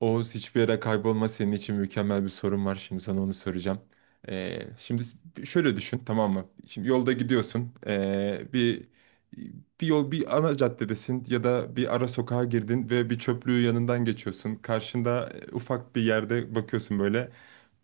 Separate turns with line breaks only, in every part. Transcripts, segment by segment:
Oğuz, hiçbir yere kaybolma, senin için mükemmel bir sorun var. Şimdi sana onu soracağım. Şimdi şöyle düşün, tamam mı? Şimdi yolda gidiyorsun. Bir yol, bir ana caddedesin ya da bir ara sokağa girdin ve bir çöplüğü yanından geçiyorsun. Karşında ufak bir yerde bakıyorsun böyle.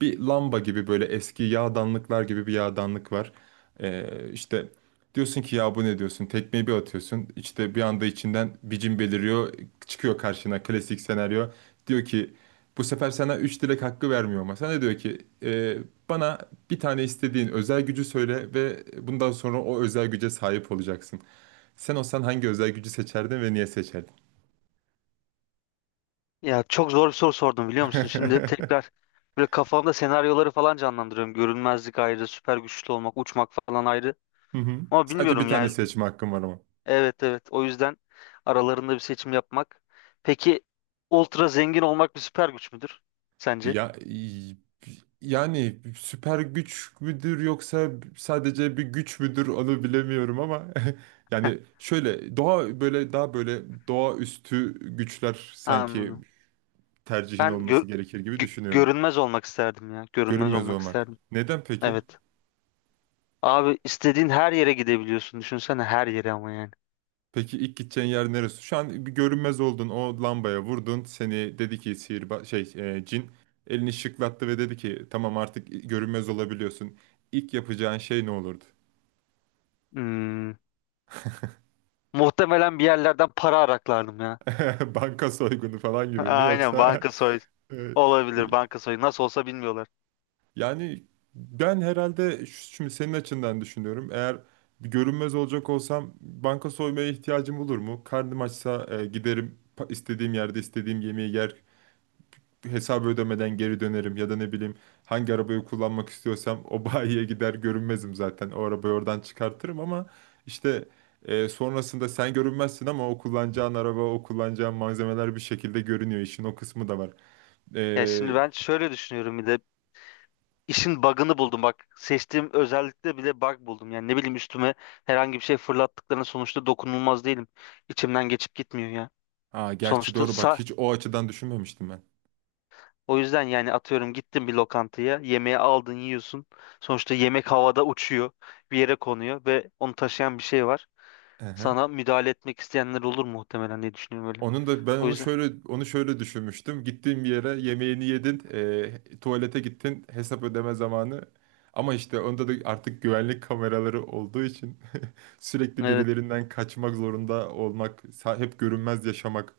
Bir lamba gibi, böyle eski yağdanlıklar gibi bir yağdanlık var. İşte diyorsun ki, ya bu ne, diyorsun? Tekmeyi bir atıyorsun. İşte bir anda içinden bir cin beliriyor. Çıkıyor karşına klasik senaryo. Diyor ki bu sefer sana üç dilek hakkı vermiyor, ama sana diyor ki: Bana bir tane istediğin özel gücü söyle ve bundan sonra o özel güce sahip olacaksın. Sen olsan hangi özel gücü seçerdin ve niye seçerdin?"
Ya çok zor bir soru sordum biliyor musun? Şimdi tekrar böyle kafamda senaryoları falan canlandırıyorum. Görünmezlik ayrı, süper güçlü olmak, uçmak falan ayrı.
Hı hı.
Ama
Sadece bir
bilmiyorum
tane
yani.
seçme hakkım var ama.
Evet evet. O yüzden aralarında bir seçim yapmak. Peki ultra zengin olmak bir süper güç müdür sence?
Ya yani süper güç müdür yoksa sadece bir güç müdür, onu bilemiyorum ama yani şöyle doğa, böyle daha böyle doğaüstü güçler sanki
Anladım.
tercihin
Ben gör-
olması gerekir gibi düşünüyorum.
Görünmez olmak isterdim ya. Görünmez
Görünmez
olmak
olmak.
isterdim.
Neden peki?
Evet. Abi istediğin her yere gidebiliyorsun. Düşünsene her yere ama yani.
Peki ilk gideceğin yer neresi? Şu an bir görünmez oldun, o lambaya vurdun. Seni dedi ki sihirba şey, cin elini şıklattı ve dedi ki tamam, artık görünmez olabiliyorsun. İlk yapacağın şey ne olurdu?
Hmm. Muhtemelen bir yerlerden para araklardım ya.
Banka soygunu falan gibi mi
Aynen
yoksa?
banka soy
e,
Olabilir, banka soyu nasıl olsa bilmiyorlar.
Yani ben herhalde, şimdi senin açından düşünüyorum. Eğer bir görünmez olacak olsam banka soymaya ihtiyacım olur mu? Karnım açsa giderim, istediğim yerde istediğim yemeği yer. Hesabı ödemeden geri dönerim ya da ne bileyim, hangi arabayı kullanmak istiyorsam o bayiye gider, görünmezim zaten. O arabayı oradan çıkartırım ama işte sonrasında sen görünmezsin ama o kullanacağın araba, o kullanacağın malzemeler bir şekilde görünüyor. İşin o kısmı da var.
Ya şimdi
E,
ben şöyle düşünüyorum bir de işin bug'ını buldum, bak seçtiğim özellikle bile bug buldum. Yani ne bileyim, üstüme herhangi bir şey fırlattıklarına sonuçta dokunulmaz değilim. İçimden geçip gitmiyor ya.
gerçi
Sonuçta
doğru bak,
sa
hiç o açıdan düşünmemiştim ben.
O yüzden yani atıyorum gittin bir lokantaya, yemeği aldın, yiyorsun. Sonuçta yemek havada uçuyor, bir yere konuyor ve onu taşıyan bir şey var.
Aha.
Sana müdahale etmek isteyenler olur muhtemelen diye düşünüyorum öyle.
Onun da ben
O
onu
yüzden
şöyle onu şöyle düşünmüştüm. Gittiğin bir yere yemeğini yedin, tuvalete gittin, hesap ödeme zamanı. Ama işte onda da artık güvenlik kameraları olduğu için sürekli
evet,
birilerinden kaçmak zorunda olmak, hep görünmez yaşamak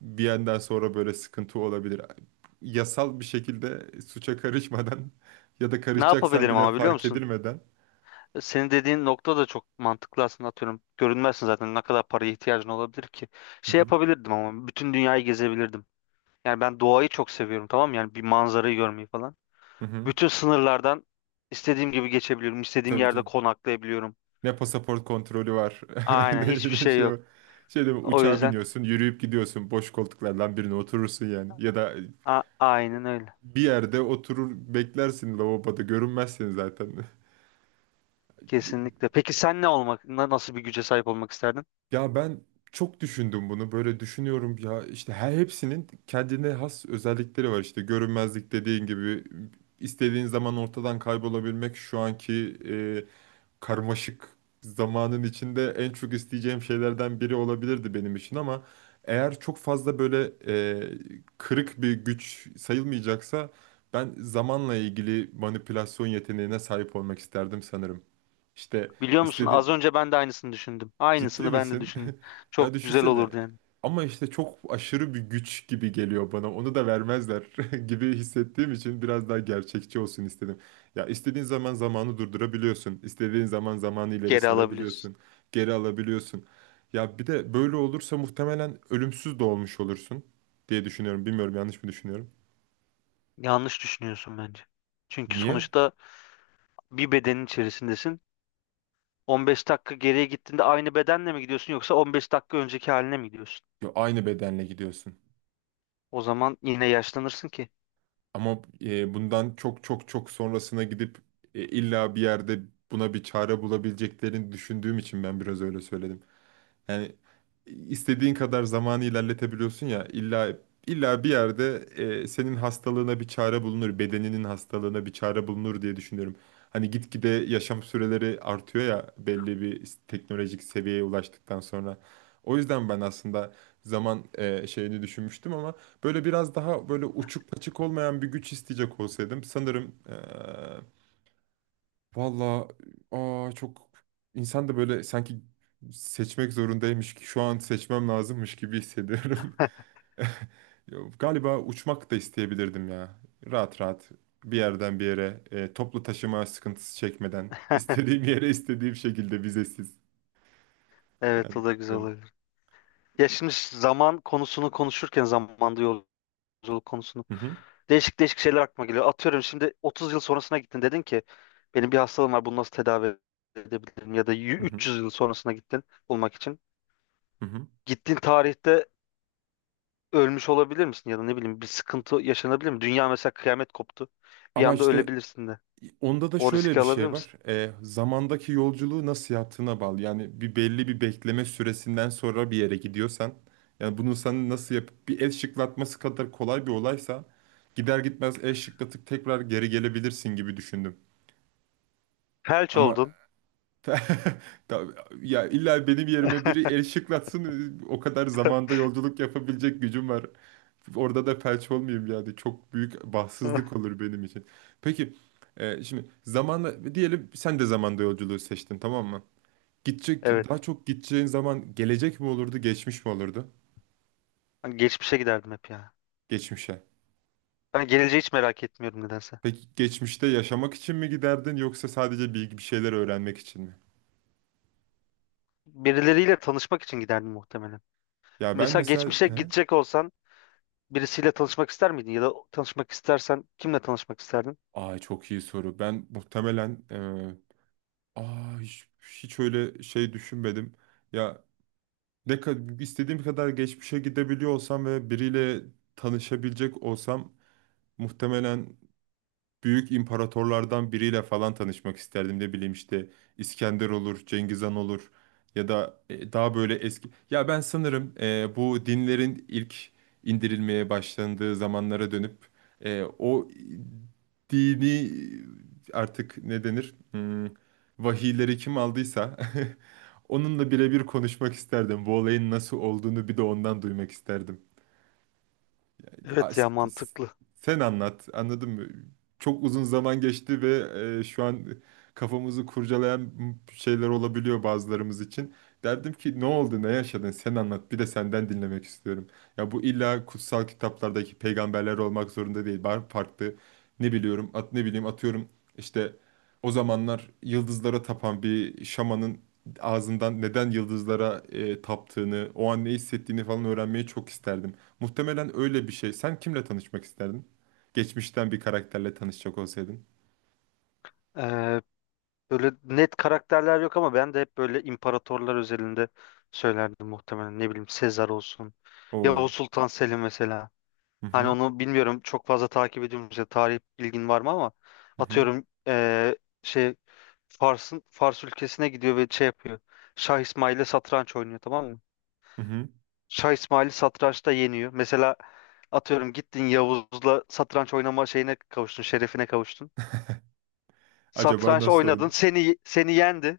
bir yandan sonra böyle sıkıntı olabilir. Yasal bir şekilde suça karışmadan ya da
ne
karışacaksan
yapabilirim
bile
ama biliyor
fark
musun?
edilmeden.
Senin dediğin nokta da çok mantıklı aslında, atıyorum. Görünmezsin zaten, ne kadar paraya ihtiyacın olabilir ki.
Hı
Şey
hı.
yapabilirdim ama, bütün dünyayı gezebilirdim. Yani ben doğayı çok seviyorum tamam mı? Yani bir manzarayı görmeyi falan.
Hı hı.
Bütün sınırlardan istediğim gibi geçebiliyorum. İstediğim
Tabii
yerde
canım.
konaklayabiliyorum.
Ne pasaport kontrolü var.
Aynen hiçbir
Ne
şey
şey
yok.
var. Şey de,
O
uçağa
yüzden
biniyorsun, yürüyüp gidiyorsun. Boş koltuklardan birine oturursun yani. Ya da
aynen öyle.
bir yerde oturur beklersin, lavaboda görünmezsin zaten.
Kesinlikle. Peki sen ne olmak, nasıl bir güce sahip olmak isterdin?
Ya ben çok düşündüm bunu. Böyle düşünüyorum ya, işte hepsinin kendine has özellikleri var. İşte görünmezlik dediğin gibi, istediğin zaman ortadan kaybolabilmek şu anki karmaşık zamanın içinde en çok isteyeceğim şeylerden biri olabilirdi benim için ama eğer çok fazla böyle kırık bir güç sayılmayacaksa, ben zamanla ilgili manipülasyon yeteneğine sahip olmak isterdim sanırım. İşte
Biliyor musun, az
istediğim...
önce ben de aynısını düşündüm.
Ciddi
Aynısını ben de
misin?
düşündüm.
Ya
Çok güzel
düşünsene.
olurdu yani.
Ama işte çok aşırı bir güç gibi geliyor bana. Onu da vermezler gibi hissettiğim için biraz daha gerçekçi olsun istedim. Ya istediğin zaman zamanı durdurabiliyorsun. İstediğin zaman zamanı ileri
Geri alabiliriz.
sarabiliyorsun. Geri alabiliyorsun. Ya bir de böyle olursa muhtemelen ölümsüz de olmuş olursun diye düşünüyorum. Bilmiyorum, yanlış mı düşünüyorum?
Yanlış düşünüyorsun bence. Çünkü
Niye?
sonuçta bir bedenin içerisindesin. 15 dakika geriye gittiğinde aynı bedenle mi gidiyorsun yoksa 15 dakika önceki haline mi gidiyorsun?
Ya aynı bedenle gidiyorsun.
O zaman yine yaşlanırsın ki.
Ama bundan çok çok çok sonrasına gidip illa bir yerde buna bir çare bulabileceklerini düşündüğüm için ben biraz öyle söyledim. Yani istediğin kadar zamanı ilerletebiliyorsun ya, illa bir yerde senin hastalığına bir çare bulunur, bedeninin hastalığına bir çare bulunur diye düşünüyorum. Hani gitgide yaşam süreleri artıyor ya, belli bir teknolojik seviyeye ulaştıktan sonra. O yüzden ben aslında zaman şeyini düşünmüştüm ama böyle biraz daha böyle uçuk kaçık olmayan bir güç isteyecek olsaydım sanırım... e, Valla, çok insan da böyle sanki seçmek zorundaymış ki şu an seçmem lazımmış gibi hissediyorum. Ya, galiba uçmak da isteyebilirdim ya. Rahat rahat bir yerden bir yere, toplu taşıma sıkıntısı çekmeden istediğim yere istediğim şekilde, vizesiz.
Evet,
Yani
o da güzel
bilmiyorum.
olabilir. Ya şimdi zaman konusunu konuşurken zamanda yolculuk konusunu,
Hı hı,
değişik değişik şeyler aklıma geliyor. Atıyorum şimdi 30 yıl sonrasına gittin, dedin ki benim bir hastalığım var, bunu nasıl tedavi edebilirim? Ya da
hı hı,
300 yıl sonrasına gittin bulmak için.
hı hı.
Gittiğin tarihte ölmüş olabilir misin ya da ne bileyim bir sıkıntı yaşanabilir mi? Dünya mesela, kıyamet koptu. Bir
Ama
anda
işte...
ölebilirsin de.
Onda da
O
şöyle
riski
bir
alabilir
şey var.
misin?
Zamandaki yolculuğu nasıl yaptığına bağlı. Yani bir belli bir bekleme süresinden sonra bir yere gidiyorsan, yani bunu sen nasıl yapıp, bir el şıklatması kadar kolay bir olaysa gider gitmez el şıklatıp tekrar geri gelebilirsin gibi düşündüm.
Felç
Ama
oldun.
ta- ya illa benim yerime biri el şıklatsın, o kadar zamanda yolculuk yapabilecek gücüm var. Orada da felç olmayayım yani. Çok büyük bahtsızlık olur benim için. Peki şimdi zamanla diyelim, sen de zamanda yolculuğu seçtin, tamam mı? Gidecek, daha
Evet.
çok gideceğin zaman gelecek mi olurdu, geçmiş mi olurdu?
Ben geçmişe giderdim hep ya.
Geçmişe.
Ben geleceği hiç merak etmiyorum nedense.
Peki geçmişte yaşamak için mi giderdin yoksa sadece bilgi, bir şeyler öğrenmek için mi?
Birileriyle tanışmak için giderdim muhtemelen.
Ya ben
Mesela
mesela
geçmişe
he?
gidecek olsan, birisiyle tanışmak ister miydin? Ya da tanışmak istersen kimle tanışmak isterdin?
Aa, çok iyi soru. Ben muhtemelen, e, aa hiç öyle şey düşünmedim. Ya, ne kadar istediğim kadar geçmişe gidebiliyor olsam ve biriyle tanışabilecek olsam, muhtemelen büyük imparatorlardan biriyle falan tanışmak isterdim. Ne bileyim, işte İskender olur, Cengiz Han olur ya da daha böyle eski. Ya ben sanırım bu dinlerin ilk indirilmeye başlandığı zamanlara dönüp o dini artık ne denir? Hmm, vahiyleri kim aldıysa onunla birebir konuşmak isterdim. Bu olayın nasıl olduğunu bir de ondan duymak isterdim.
Evet
as-
ya, mantıklı.
Sen anlat. Anladın mı? Çok uzun zaman geçti ve şu an kafamızı kurcalayan şeyler olabiliyor bazılarımız için. Derdim ki ne oldu, ne yaşadın? Sen anlat. Bir de senden dinlemek istiyorum. Ya bu illa kutsal kitaplardaki peygamberler olmak zorunda değil. Var farklı, ne biliyorum, ne bileyim atıyorum, işte o zamanlar yıldızlara tapan bir şamanın ağzından neden yıldızlara taptığını, o an ne hissettiğini falan öğrenmeyi çok isterdim. Muhtemelen öyle bir şey. Sen kimle tanışmak isterdin? Geçmişten bir karakterle tanışacak olsaydın.
Ee, Böyle net karakterler yok ama ben de hep böyle imparatorlar özelinde söylerdim muhtemelen. Ne bileyim, Sezar olsun. Yavuz
Oo.
Sultan Selim mesela.
Hı
Hani
hı.
onu bilmiyorum, çok fazla takip ediyorum. Mesela tarih bilgin var mı ama
Hı hı.
atıyorum şey, Fars ülkesine gidiyor ve şey yapıyor. Şah İsmail'le satranç oynuyor tamam mı?
Hı hı.
Şah İsmail'i satrançta yeniyor. Mesela atıyorum gittin Yavuz'la satranç oynama şeyine kavuştun, şerefine kavuştun.
Acaba
Satranç
nasıl
oynadın,
oldu?
seni yendi.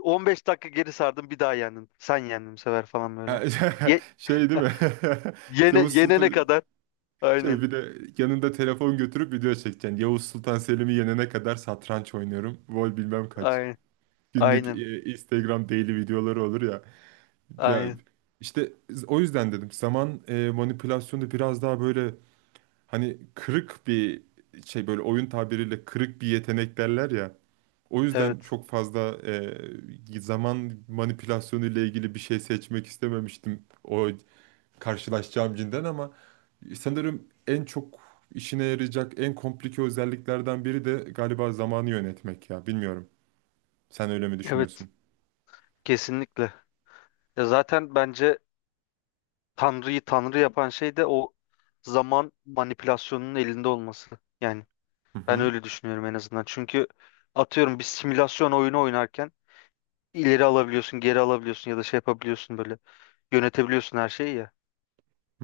15 dakika geri sardım, bir daha yendin. Sen yendin bu sefer falan böyle.
Ha,
Ye
şey değil mi?
Yene
Yavuz
yenene
Sultan...
kadar.
Şey,
Aynen.
bir de yanında telefon götürüp video çekeceksin. Yavuz Sultan Selim'i yenene kadar satranç oynuyorum. Vol bilmem kaç.
Aynen.
Günlük
Aynen.
Instagram daily videoları olur ya. Ya
Aynen.
işte, o yüzden dedim zaman manipülasyonu biraz daha böyle... Hani kırık bir şey, böyle oyun tabiriyle kırık bir yetenek derler ya. O yüzden
Evet.
çok fazla zaman manipülasyonu ile ilgili bir şey seçmek istememiştim, o karşılaşacağım cinden. Ama sanırım en çok işine yarayacak en komplike özelliklerden biri de galiba zamanı yönetmek ya. Bilmiyorum. Sen öyle mi
Evet.
düşünüyorsun?
Kesinlikle. Ya zaten bence Tanrı'yı Tanrı yapan şey de o zaman manipülasyonunun elinde olması. Yani
Hı
ben
hı.
öyle düşünüyorum en azından. Çünkü atıyorum bir simülasyon oyunu oynarken ileri alabiliyorsun, geri alabiliyorsun ya da şey yapabiliyorsun böyle. Yönetebiliyorsun her şeyi ya.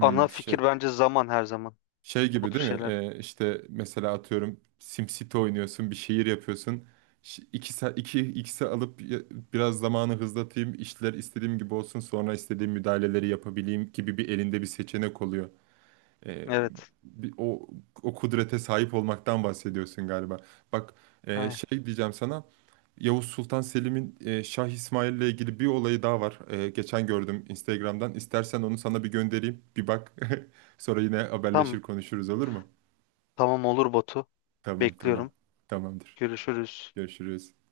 Ana fikir
şey.
bence zaman, her zaman.
Şey
O
gibi
tür
değil mi?
şeyler.
İşte mesela atıyorum SimCity oynuyorsun, bir şehir yapıyorsun. İki, iki, ikisi alıp biraz zamanı hızlatayım, işler istediğim gibi olsun, sonra istediğim müdahaleleri yapabileyim gibi bir elinde bir seçenek oluyor. Ee,
Evet.
bir, o, o kudrete sahip olmaktan bahsediyorsun galiba. Bak,
Aynen.
şey diyeceğim sana, Yavuz Sultan Selim'in Şah İsmail ile ilgili bir olayı daha var. Geçen gördüm Instagram'dan. İstersen onu sana bir göndereyim, bir bak. Sonra yine
Tamam.
haberleşir konuşuruz, olur mu?
Tamam olur Batu.
Tamam.
Bekliyorum.
Tamamdır.
Görüşürüz.
Görüşürüz.